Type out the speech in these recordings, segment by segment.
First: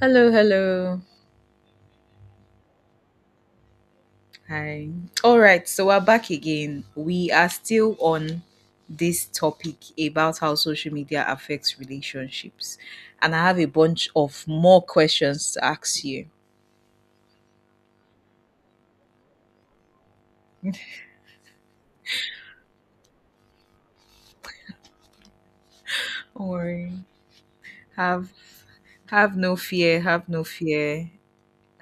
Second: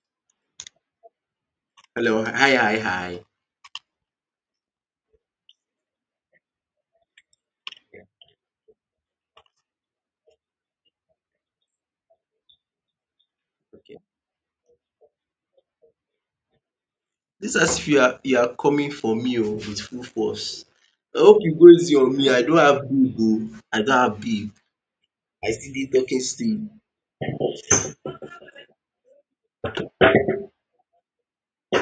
Hello, hello. Hello. Hi, hi, hi. Hi. All right, so we're back again. We are still on this topic about how social media affects relationships. And I have a Okay. bunch of more questions to ask you. Dis as if you are coming for me oh with full force. I hope you go easy on me. I don't have big oh. I don't have big. I still dey talking Don't still. worry. Have have no fear, have no fear,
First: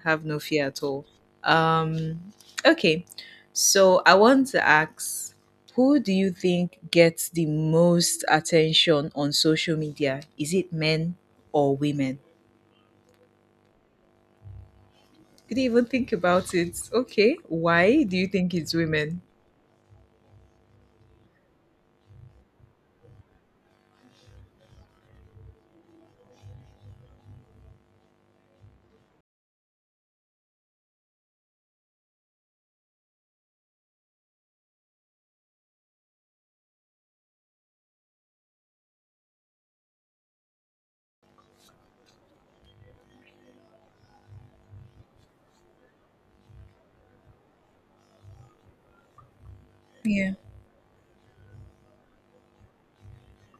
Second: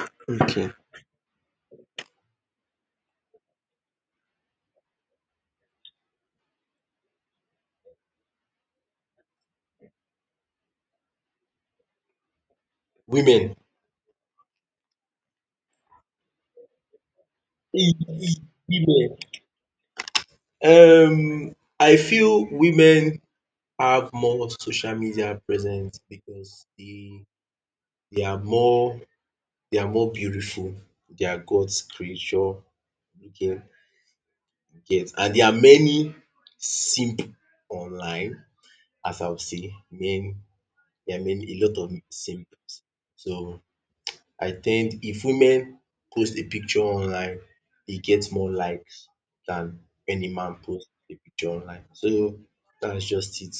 have no fear Okay. at all. Um okay. So I want to ask, who do you think gets the most attention on social media? Is it men or women? Women. Did you even think about it? Okay. Why do you think it's Women. women? I feel women have more social media presence because they are more, they are more beautiful. They are God's creature looking get, and there are many simp online. As I would say, men, there are many, a lot of symbols. So I think if women post a picture online, e get more likes than any Yeah. man post a picture online. So that's just it.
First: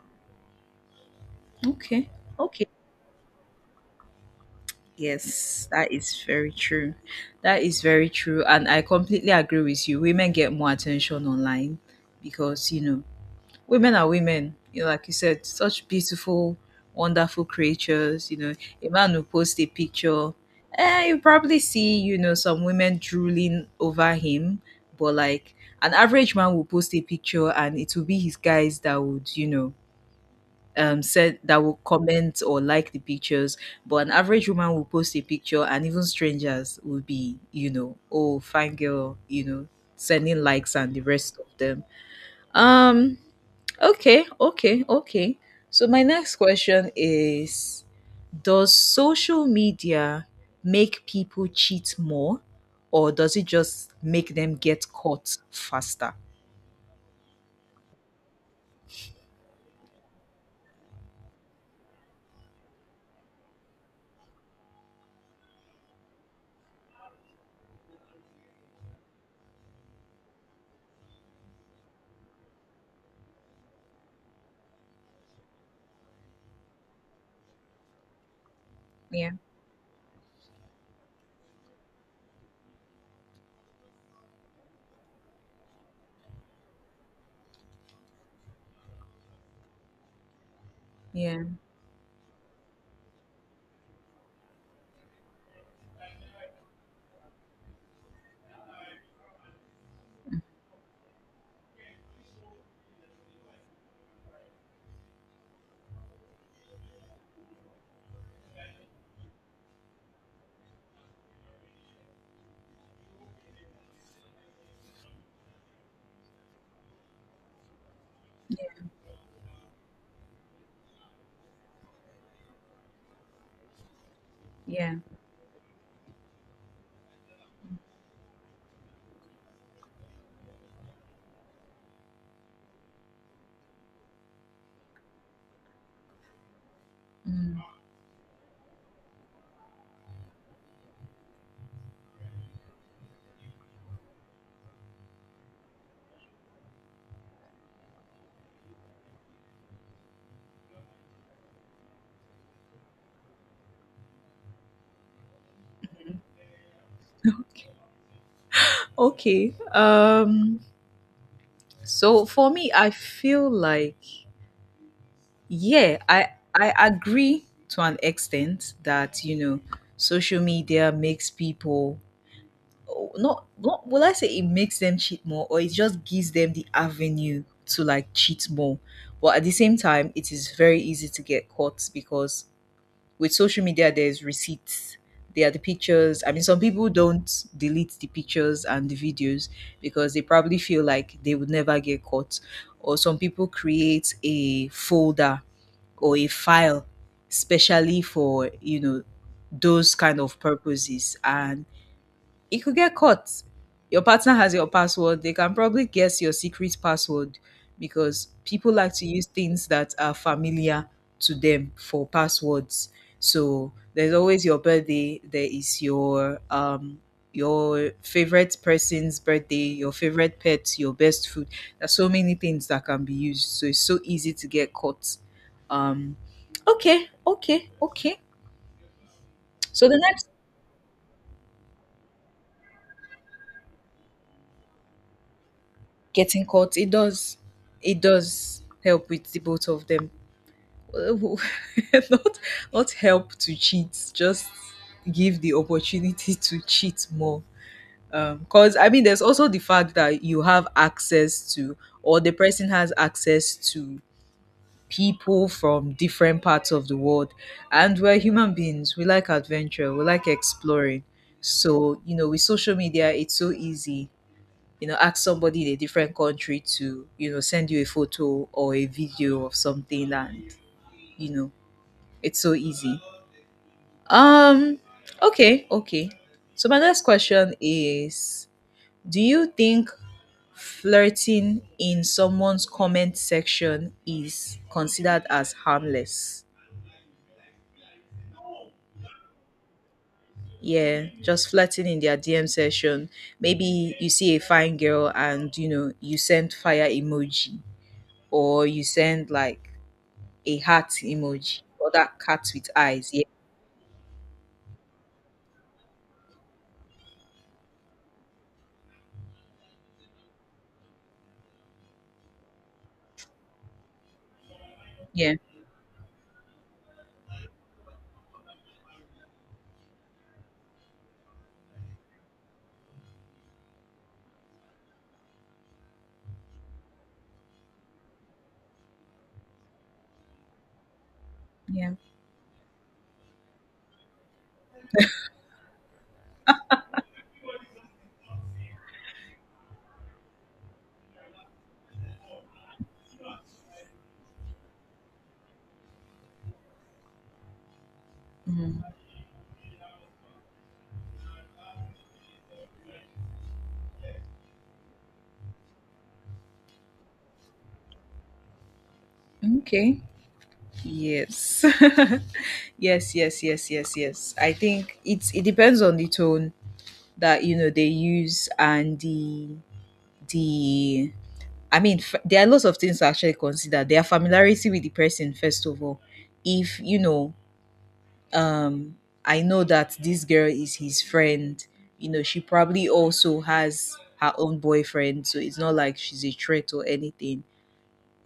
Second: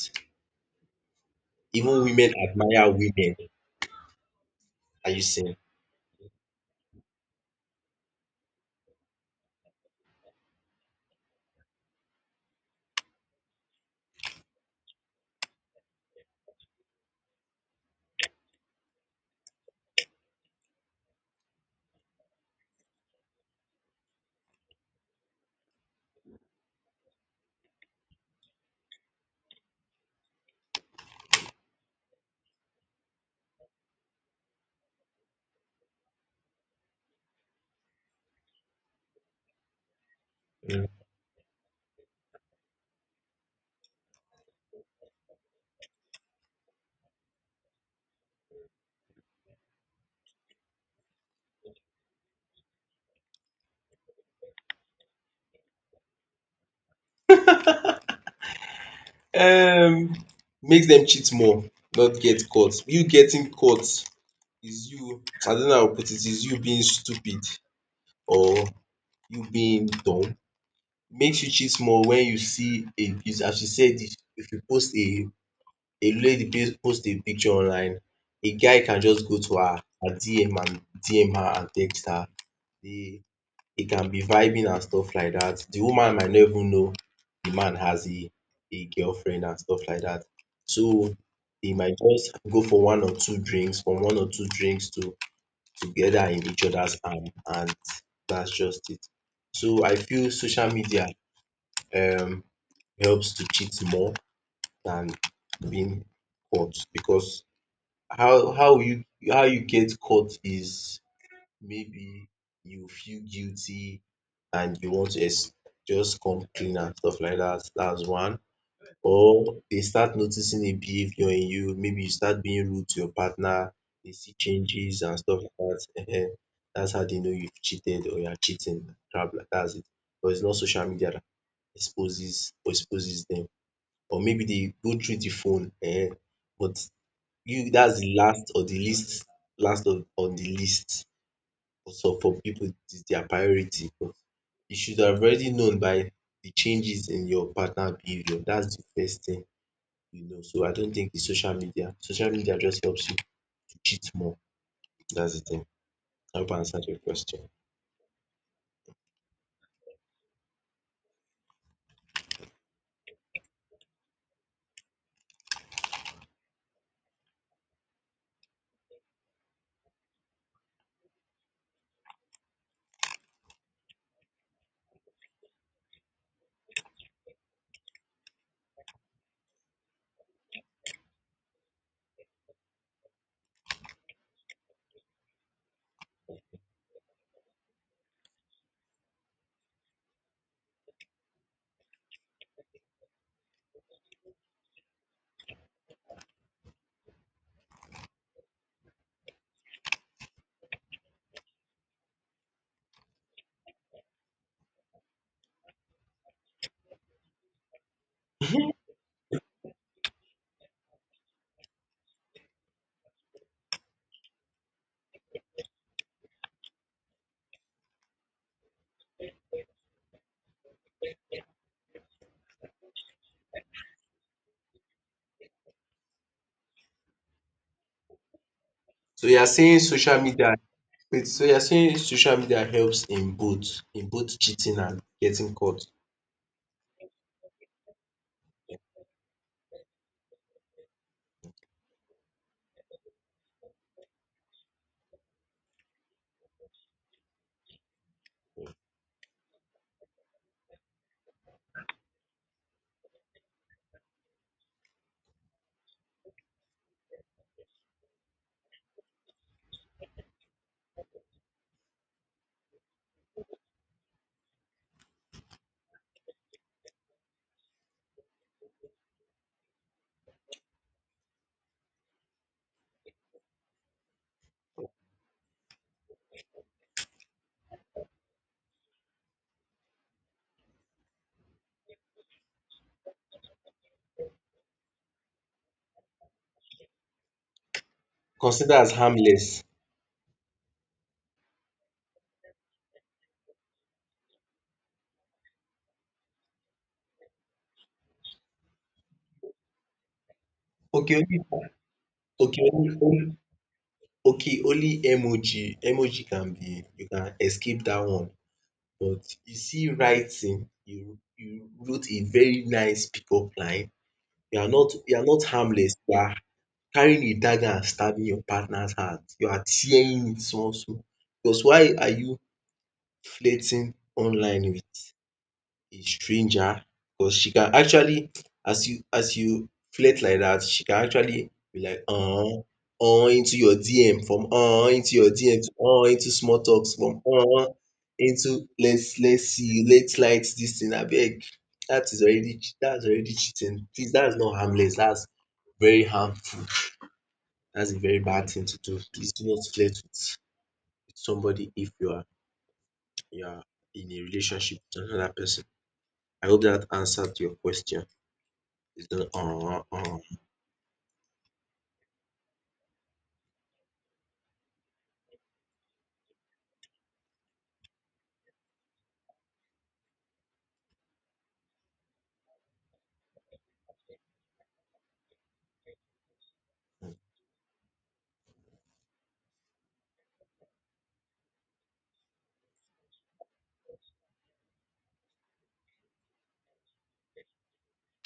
Even Okay. women Okay. admire women. Are you seeing? Yes, that is very true. That is very true. And I completely agree with you. Women get more attention online because, you know, women are women. You know, like you said, such beautiful, wonderful creatures. You know, a man will post a picture, eh, you probably see, you know, some women drooling over him. But like an average man will post a picture and it will be his guys that would, you know, said that will comment or like the pictures. But an average woman will post a picture and even strangers will be, you know, oh fine girl, you know, sending likes Mm. and the rest of them. Um Okay, okay, okay. So my next question is, does social media make people cheat more, or does it just make them get caught faster? um Makes them cheat more, not get caught. You getting caught is you, I don't know how to put it, is you being stupid or you being dumb. Make you cheat more. When you see a as you said, if you post a lady post a picture online, a guy can just Yeah, go to her DM and DM her and text her. They they can be vibing and stuff like that. The woman might not even know the man has a girlfriend and stuff like that. So yeah, they might just go for one or two drinks, from one or two drinks to together in each other's arm, and that's just it. So I feel social media um helps to cheat more than being caught. Because how how you how you get caught is maybe you feel guilty and you want to just come clean and stuff like that. That's one. Or they start noticing a behavior in you. Maybe you start being rude to your partner. They see yeah. changes and stuff like that. Ehen. That's how they know you've cheated or you're cheating. Crap like that's it. But it's not social media that exposes them, or maybe they go through the phone, but Mm. you, that's the last or the least, last of on the list. So for people, it is their priority. But you should have already known by the changes in your partner behavior. That's the first thing, you know. So I don't think it's social media. Social media just helps you to cheat more. That's the thing. I hope I answered your question. Okay. So for me I feel like, yeah, I agree to an extent that, you know, social media makes people, oh, not will I say it makes them cheat more, or it just gives them the avenue to like cheat more. But at the same time, it is very easy to get caught because with social media there's receipts. There are the pictures. I mean, some people don't delete the pictures and the videos because they probably feel like they would never get caught. Or some people create a folder or a file specially for, you know, those kind of purposes, and it could get caught. Your partner has your password. They can probably guess your secret password because people like to use things that are familiar to them for passwords. So there's always your birthday. There is your favorite person's birthday, your favorite pet, your best food. There's so many things that can be used. So it's so easy to get caught. Um, okay, okay, okay. So you are saying So the social next, media, wait, so you are saying social media helps in both, in both cheating and getting caught. getting caught. It does help with the both of them. Not not help to cheat, just give the opportunity to cheat more. Because I mean, there's also the fact that you have access to, or the person has access to people from different parts of the world, and we're human beings. We like adventure. We like exploring. So you know, with social media, it's so easy, you know, ask somebody in a different country to, you know, send you a photo or a video of something, and you know, it's so easy. um okay, okay, so my next question is, do you think flirting in someone's comment section is considered as harmless? Consider as harmless. Yeah, just flirting in their DM session. Maybe you see a fine girl and you know you send fire emoji, or you send like a heart Okay. emoji or that cat Okay with only eyes. only Yeah, okay only emoji emoji can be, you can escape dat one. But you see writing, you wrote a very nice pickup line. You are yeah, not harmless, you are carrying a dagger and stabbing your partner's heart, you are tearing it small small. Because why are you flirting online with a stranger? Because she can actually, as you flirt like that, she can actually be yeah. like, into your DM, from into your DM, to into small talks, from into, let's see, let's light this thing abeg. Dat is already, that is already cheating, please. That is not harmless. That's very harmful. That's a very bad thing to Mm. do. Please do not flirt with somebody if you are in a relationship with another person. I hope that answered your question. The Okay. Yes. Yes, yes, yes, yes, yes. I think it's it depends on the tone that you know they use, and the I mean, there are lots of things to actually consider. Their familiarity with the person, first of all. If you know, um I know that this girl is his friend, you know, she probably also has her own boyfriend, so it's not like she's a threat or anything.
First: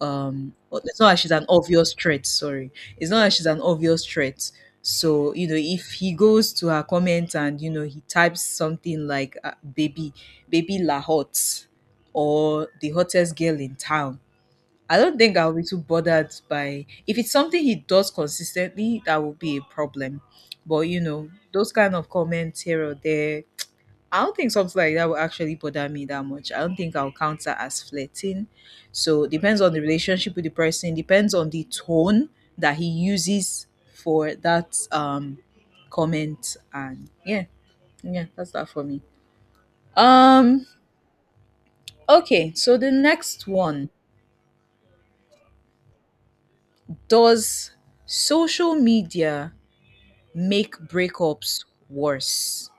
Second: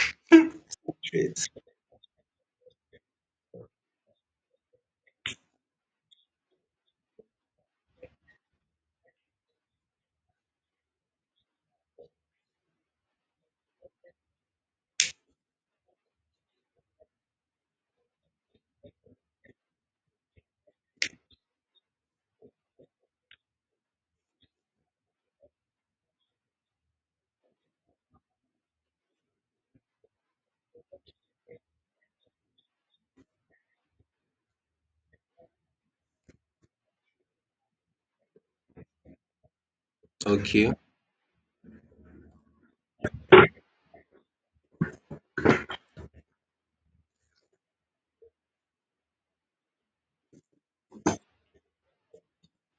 But it's not like she's an Traits. obvious threat, sorry, it's not like she's an obvious threat. So you know, if he goes to her comment and you know he types something like baby, baby la hot, or the hottest girl in town, I don't think I'll be too bothered by, if it's something he does consistently, that will be a problem. But you know, those kind of comments here or there, I don't think something like that will actually bother me that much. I don't think I'll count that as flirting. So depends on the relationship with the person, depends on the tone that he uses for that comment. And yeah, yeah, that's that for me. Um Okay. okay, so the next one. Does social media make breakups worse?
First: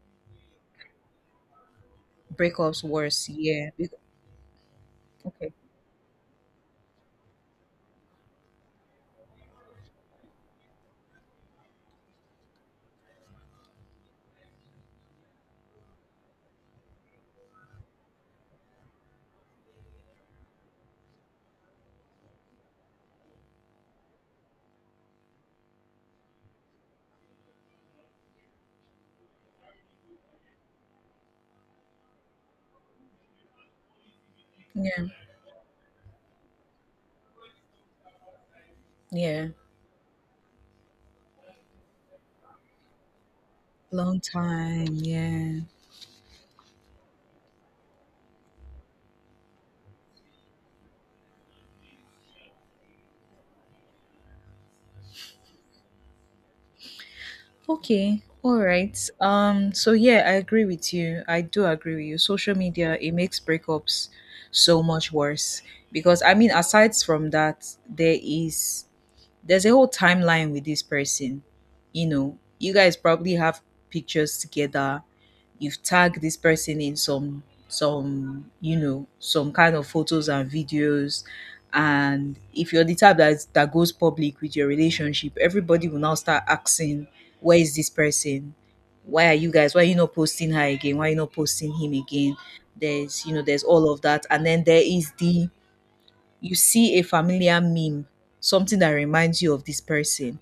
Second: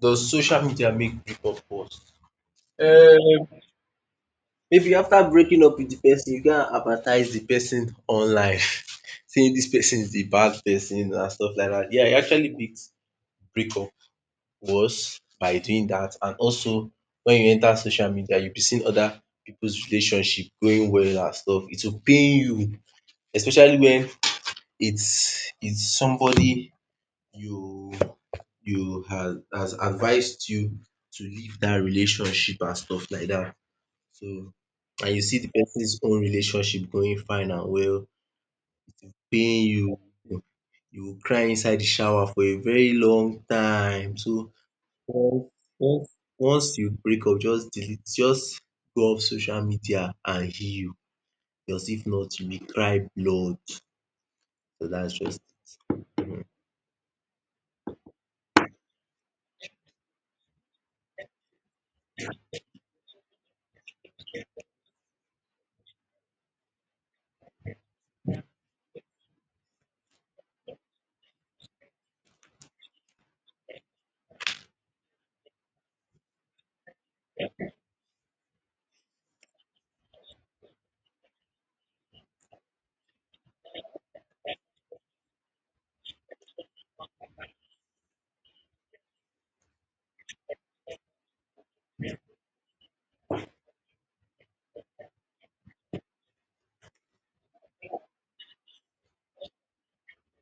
Does social media make breakup worse? Breakups worse, Um yeah. Maybe after Okay. breaking up with the person, you can advertise the person online, saying this person is the bad person and stuff like that. Yeah, it actually makes breakup worse by doing that. And also, when you enter social media, you'll be seeing other people's relationship going well and stuff. It will pain you, especially when it's somebody you you has advised you to leave that relationship and stuff like that. So, Yeah. and you see the person's own relationship going fine and well, Yeah. paying you, you will cry inside the shower for a very long time. Long So time, once yeah. once once you break up, just delete, just go off social media and heal. Because if not, you will cry blood. So that's just. Mhm. Okay. All right. So yeah, I agree with you. I do agree with you. Social media, it makes breakups so much worse, because I mean, aside from that, there is there's a whole timeline with this person. You know, you guys probably have pictures together. You've tagged this person in some you know, some kind of photos and videos, and if you're the type that goes public with your relationship, everybody will now start asking, where is this person? Why are you guys? Why are you not posting her again? Why are you not posting him again? There's, you know, there's all of that. And then there is the, you see a familiar meme, something that reminds you of this person.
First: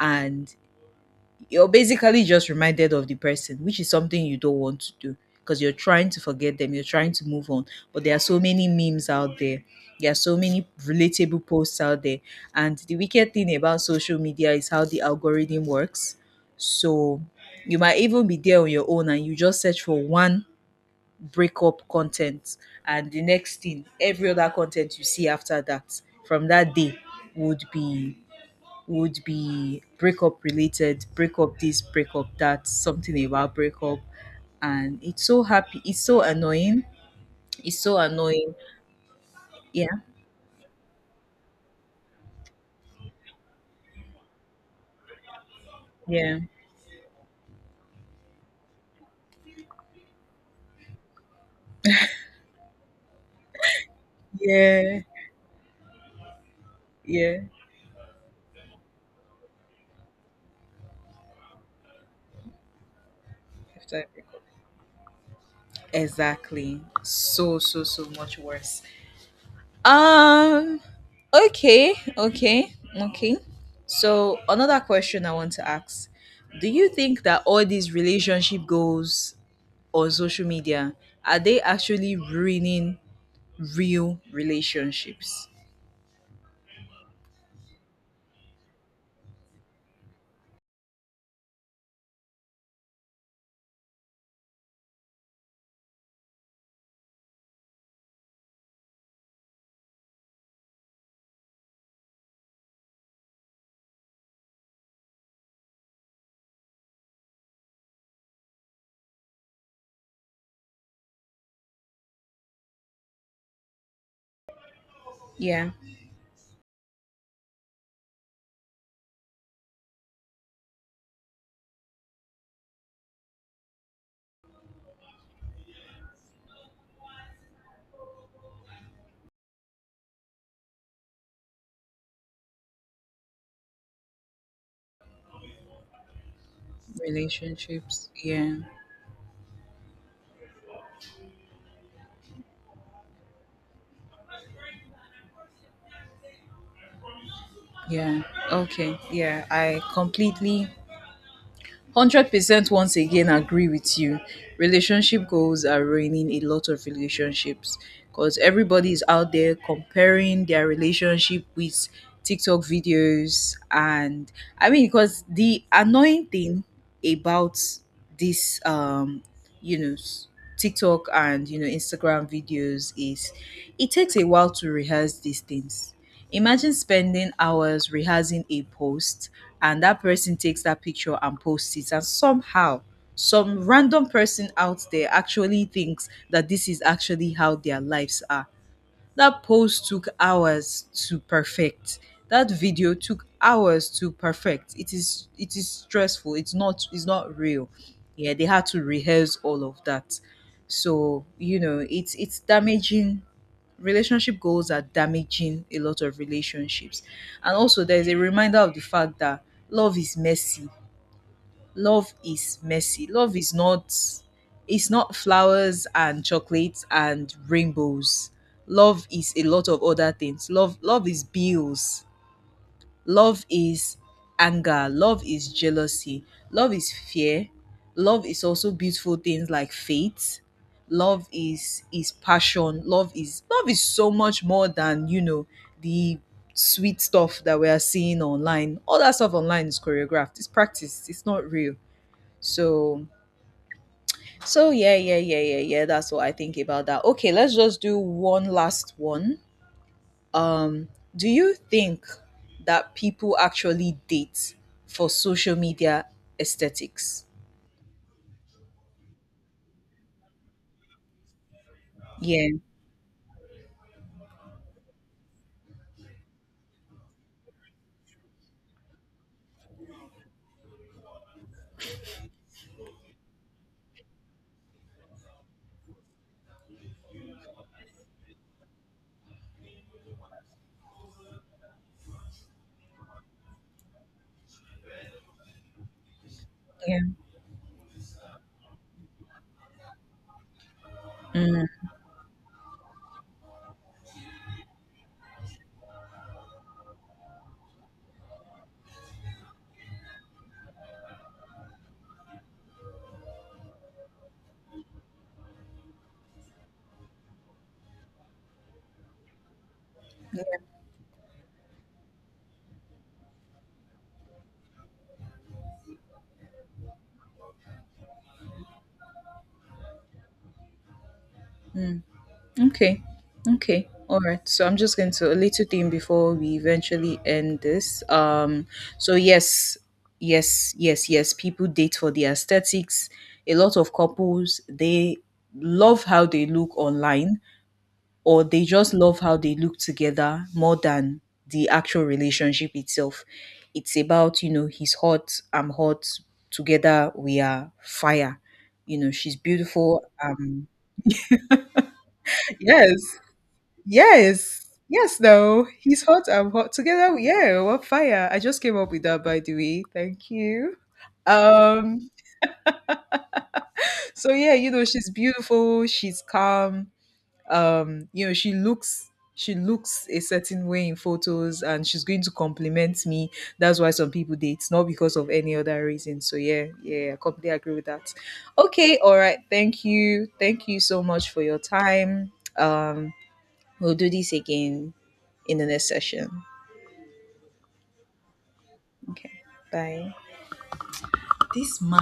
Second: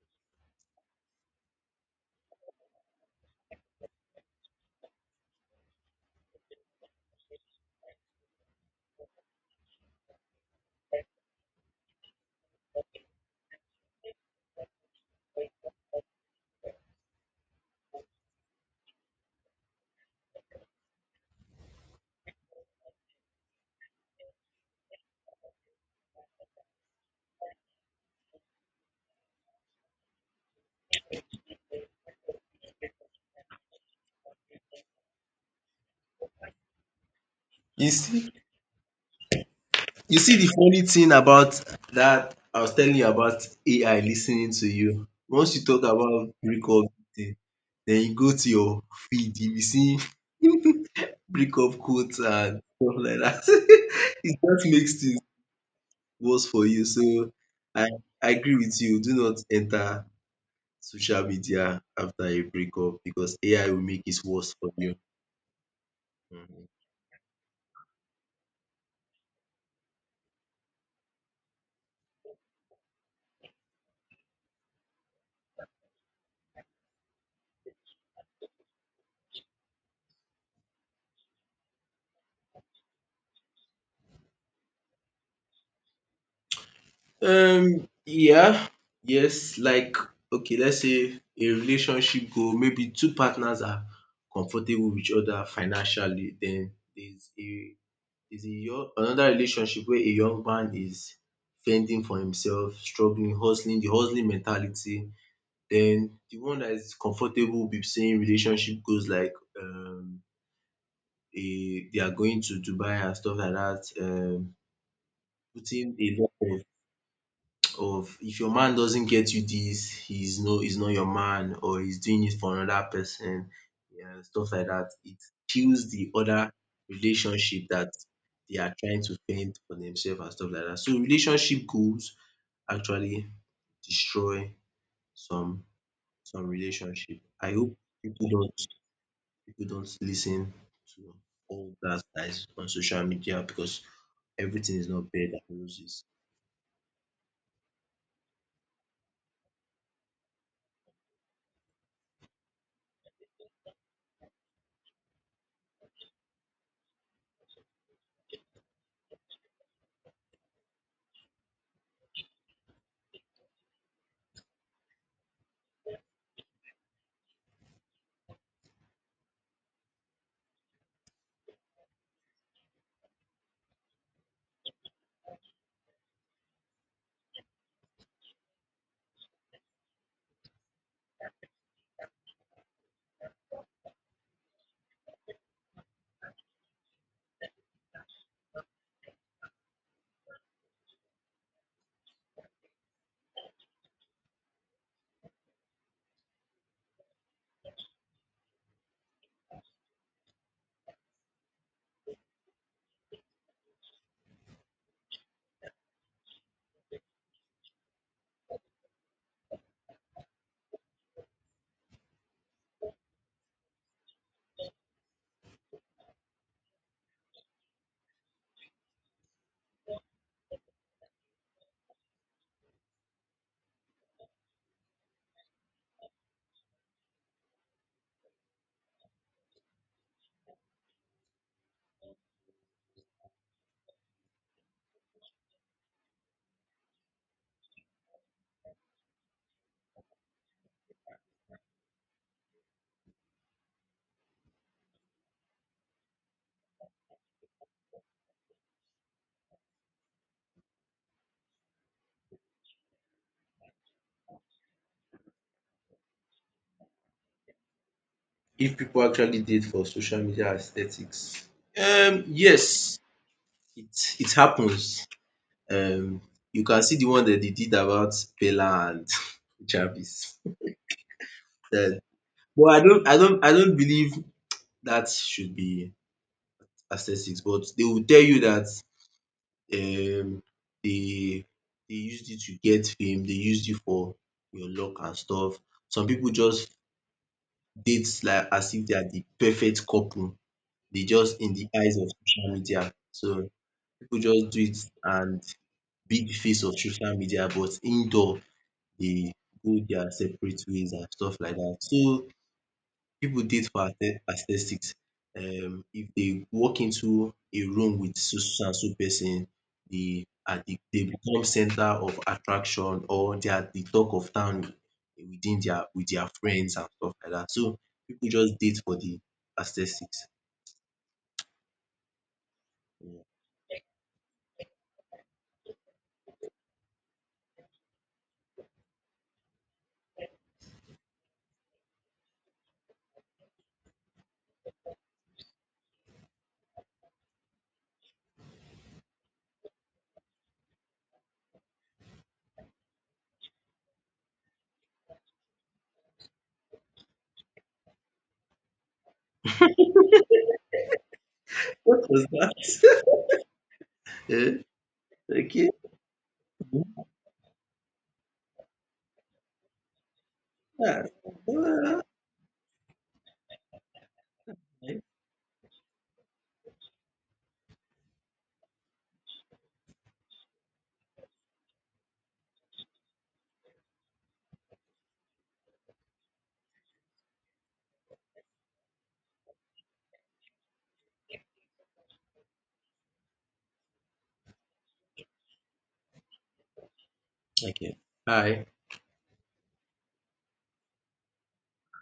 And you're basically just reminded of the person, which is something you don't want to do because you're trying to forget them, you're trying to move on. But there are so many memes out there, there are so many relatable posts out there. And the wicked thing about social media is how the algorithm works. So you might even be there on your own and you just search for one breakup content, and the next thing, every other content you see after that from that day would be would be breakup related, breakup this, breakup that, something about breakup. And it's so happy, it's so annoying, it's You so see, annoying. Yeah, you see the funny thing about that I was telling you about AI listening to you. Once you talk about yeah, breakup thing, then you go to your feed, you be seeing breakup quotes and stuff like that. It just yeah, makes things worse for you. So yeah. I I agree with you. Do not enter social media after a breakup because AI will make After it breakup. worse for you. Mhm. Exactly, so so so much worse. um okay, okay, okay. So another question I want to ask, do you think that all these relationship goals on social media, are they actually ruining real relationships? Yeah, yes, like okay, let's say a relationship goal, maybe two partners are comfortable with each other financially, then there's a there's a young, another relationship where a young man is fending for himself, struggling, hustling, the hustling mentality. Then the one that is comfortable with saying relationship goals like, um a, they are going to Dubai and stuff like that, Yeah, putting a lot of, if your man doesn't get you this, he's not your man, or he's doing it for another person, yeah, stuff like that. It kills the other relationship that they are trying to fend for themselves and stuff like that. So relationship goals actually destroy some some relationship. I hope relationships. people Yeah, don't people don't listen to all that that is on social media because everything is not bed and roses. yeah. Okay, yeah. I completely 100% once again agree with you. Relationship goals are ruining a lot of relationships because everybody is out there comparing their relationship with TikTok videos. And I mean, because the annoying thing about this you know, TikTok and you know Instagram videos is, it takes a while to rehearse these things. Imagine spending hours rehearsing a post, and that person takes that picture and posts it, and somehow some random person out there actually thinks that this is actually how their lives are. That pose took hours to perfect. That video took hours to perfect. It is stressful. It's not real. Yeah, they had to rehearse all of that. So, you know, it's damaging. Relationship goals are damaging a lot of relationships. And also there's a reminder of the fact that love is messy, love is messy. Love is not, it's not flowers and chocolates and rainbows. Love is a lot of other things. Love is bills. Love is anger. Love is jealousy. Love is fear. Love is also beautiful things like faith. Love is passion. Love is so much more than, you know, the sweet stuff that we are seeing online. All that stuff online is choreographed. It's practiced. It's not real. So, so yeah, yeah, yeah, yeah, yeah. That's what I think about that. Okay, let's just do one last one. Um, do you think that people actually date for social media aesthetics? If people actually date for social media aesthetics? Yeah, Yes, it it happens. Um, you can see the one that they did about Bella and Jarvis. Then, but I don't believe that should be aesthetics. But they will tell you that, um, they they used you to get fame. They used you for your luck and stuff. Some people just yeah. date like as if they are the perfect couple. They just, in the eyes of social media. So people just do it and be the face of social media, but indoor dey go their separate ways and stuff like that. So people date for aesthetics. If they walk into a room with so so and so person, they are the, dey become center of attraction, or they are the talk of town within their, with their friends and stuff like that. So people just date for the aesthetics. Mm. Okay. Yeah. Okay. All right. So I'm just going to a little thing before we eventually end this. So yes, yes, yes, yes, people date for the aesthetics. A lot of couples, they love how they look online, or they just love how they look together more than the actual relationship itself. It's about, you know, he's hot, I'm hot, together we are fire. You know, she's beautiful, What was yes. that? um Yes. Yes, though. okay. He's hot. I'm hot. Together, yeah, we're on fire. I just came up with that, by the way. Thank you. Yeah. Um, so yeah, you know, Right? she's beautiful, she's calm. You know, she looks, she looks a certain way in photos, and she's going to compliment me. That's why some people date, not because of any other reason. So yeah, yeah, I completely agree with that. Okay, all right. Thank you. Thank you so much for your time. Um We'll do this again in the next session. Okay. Hi. Okay. Bye. This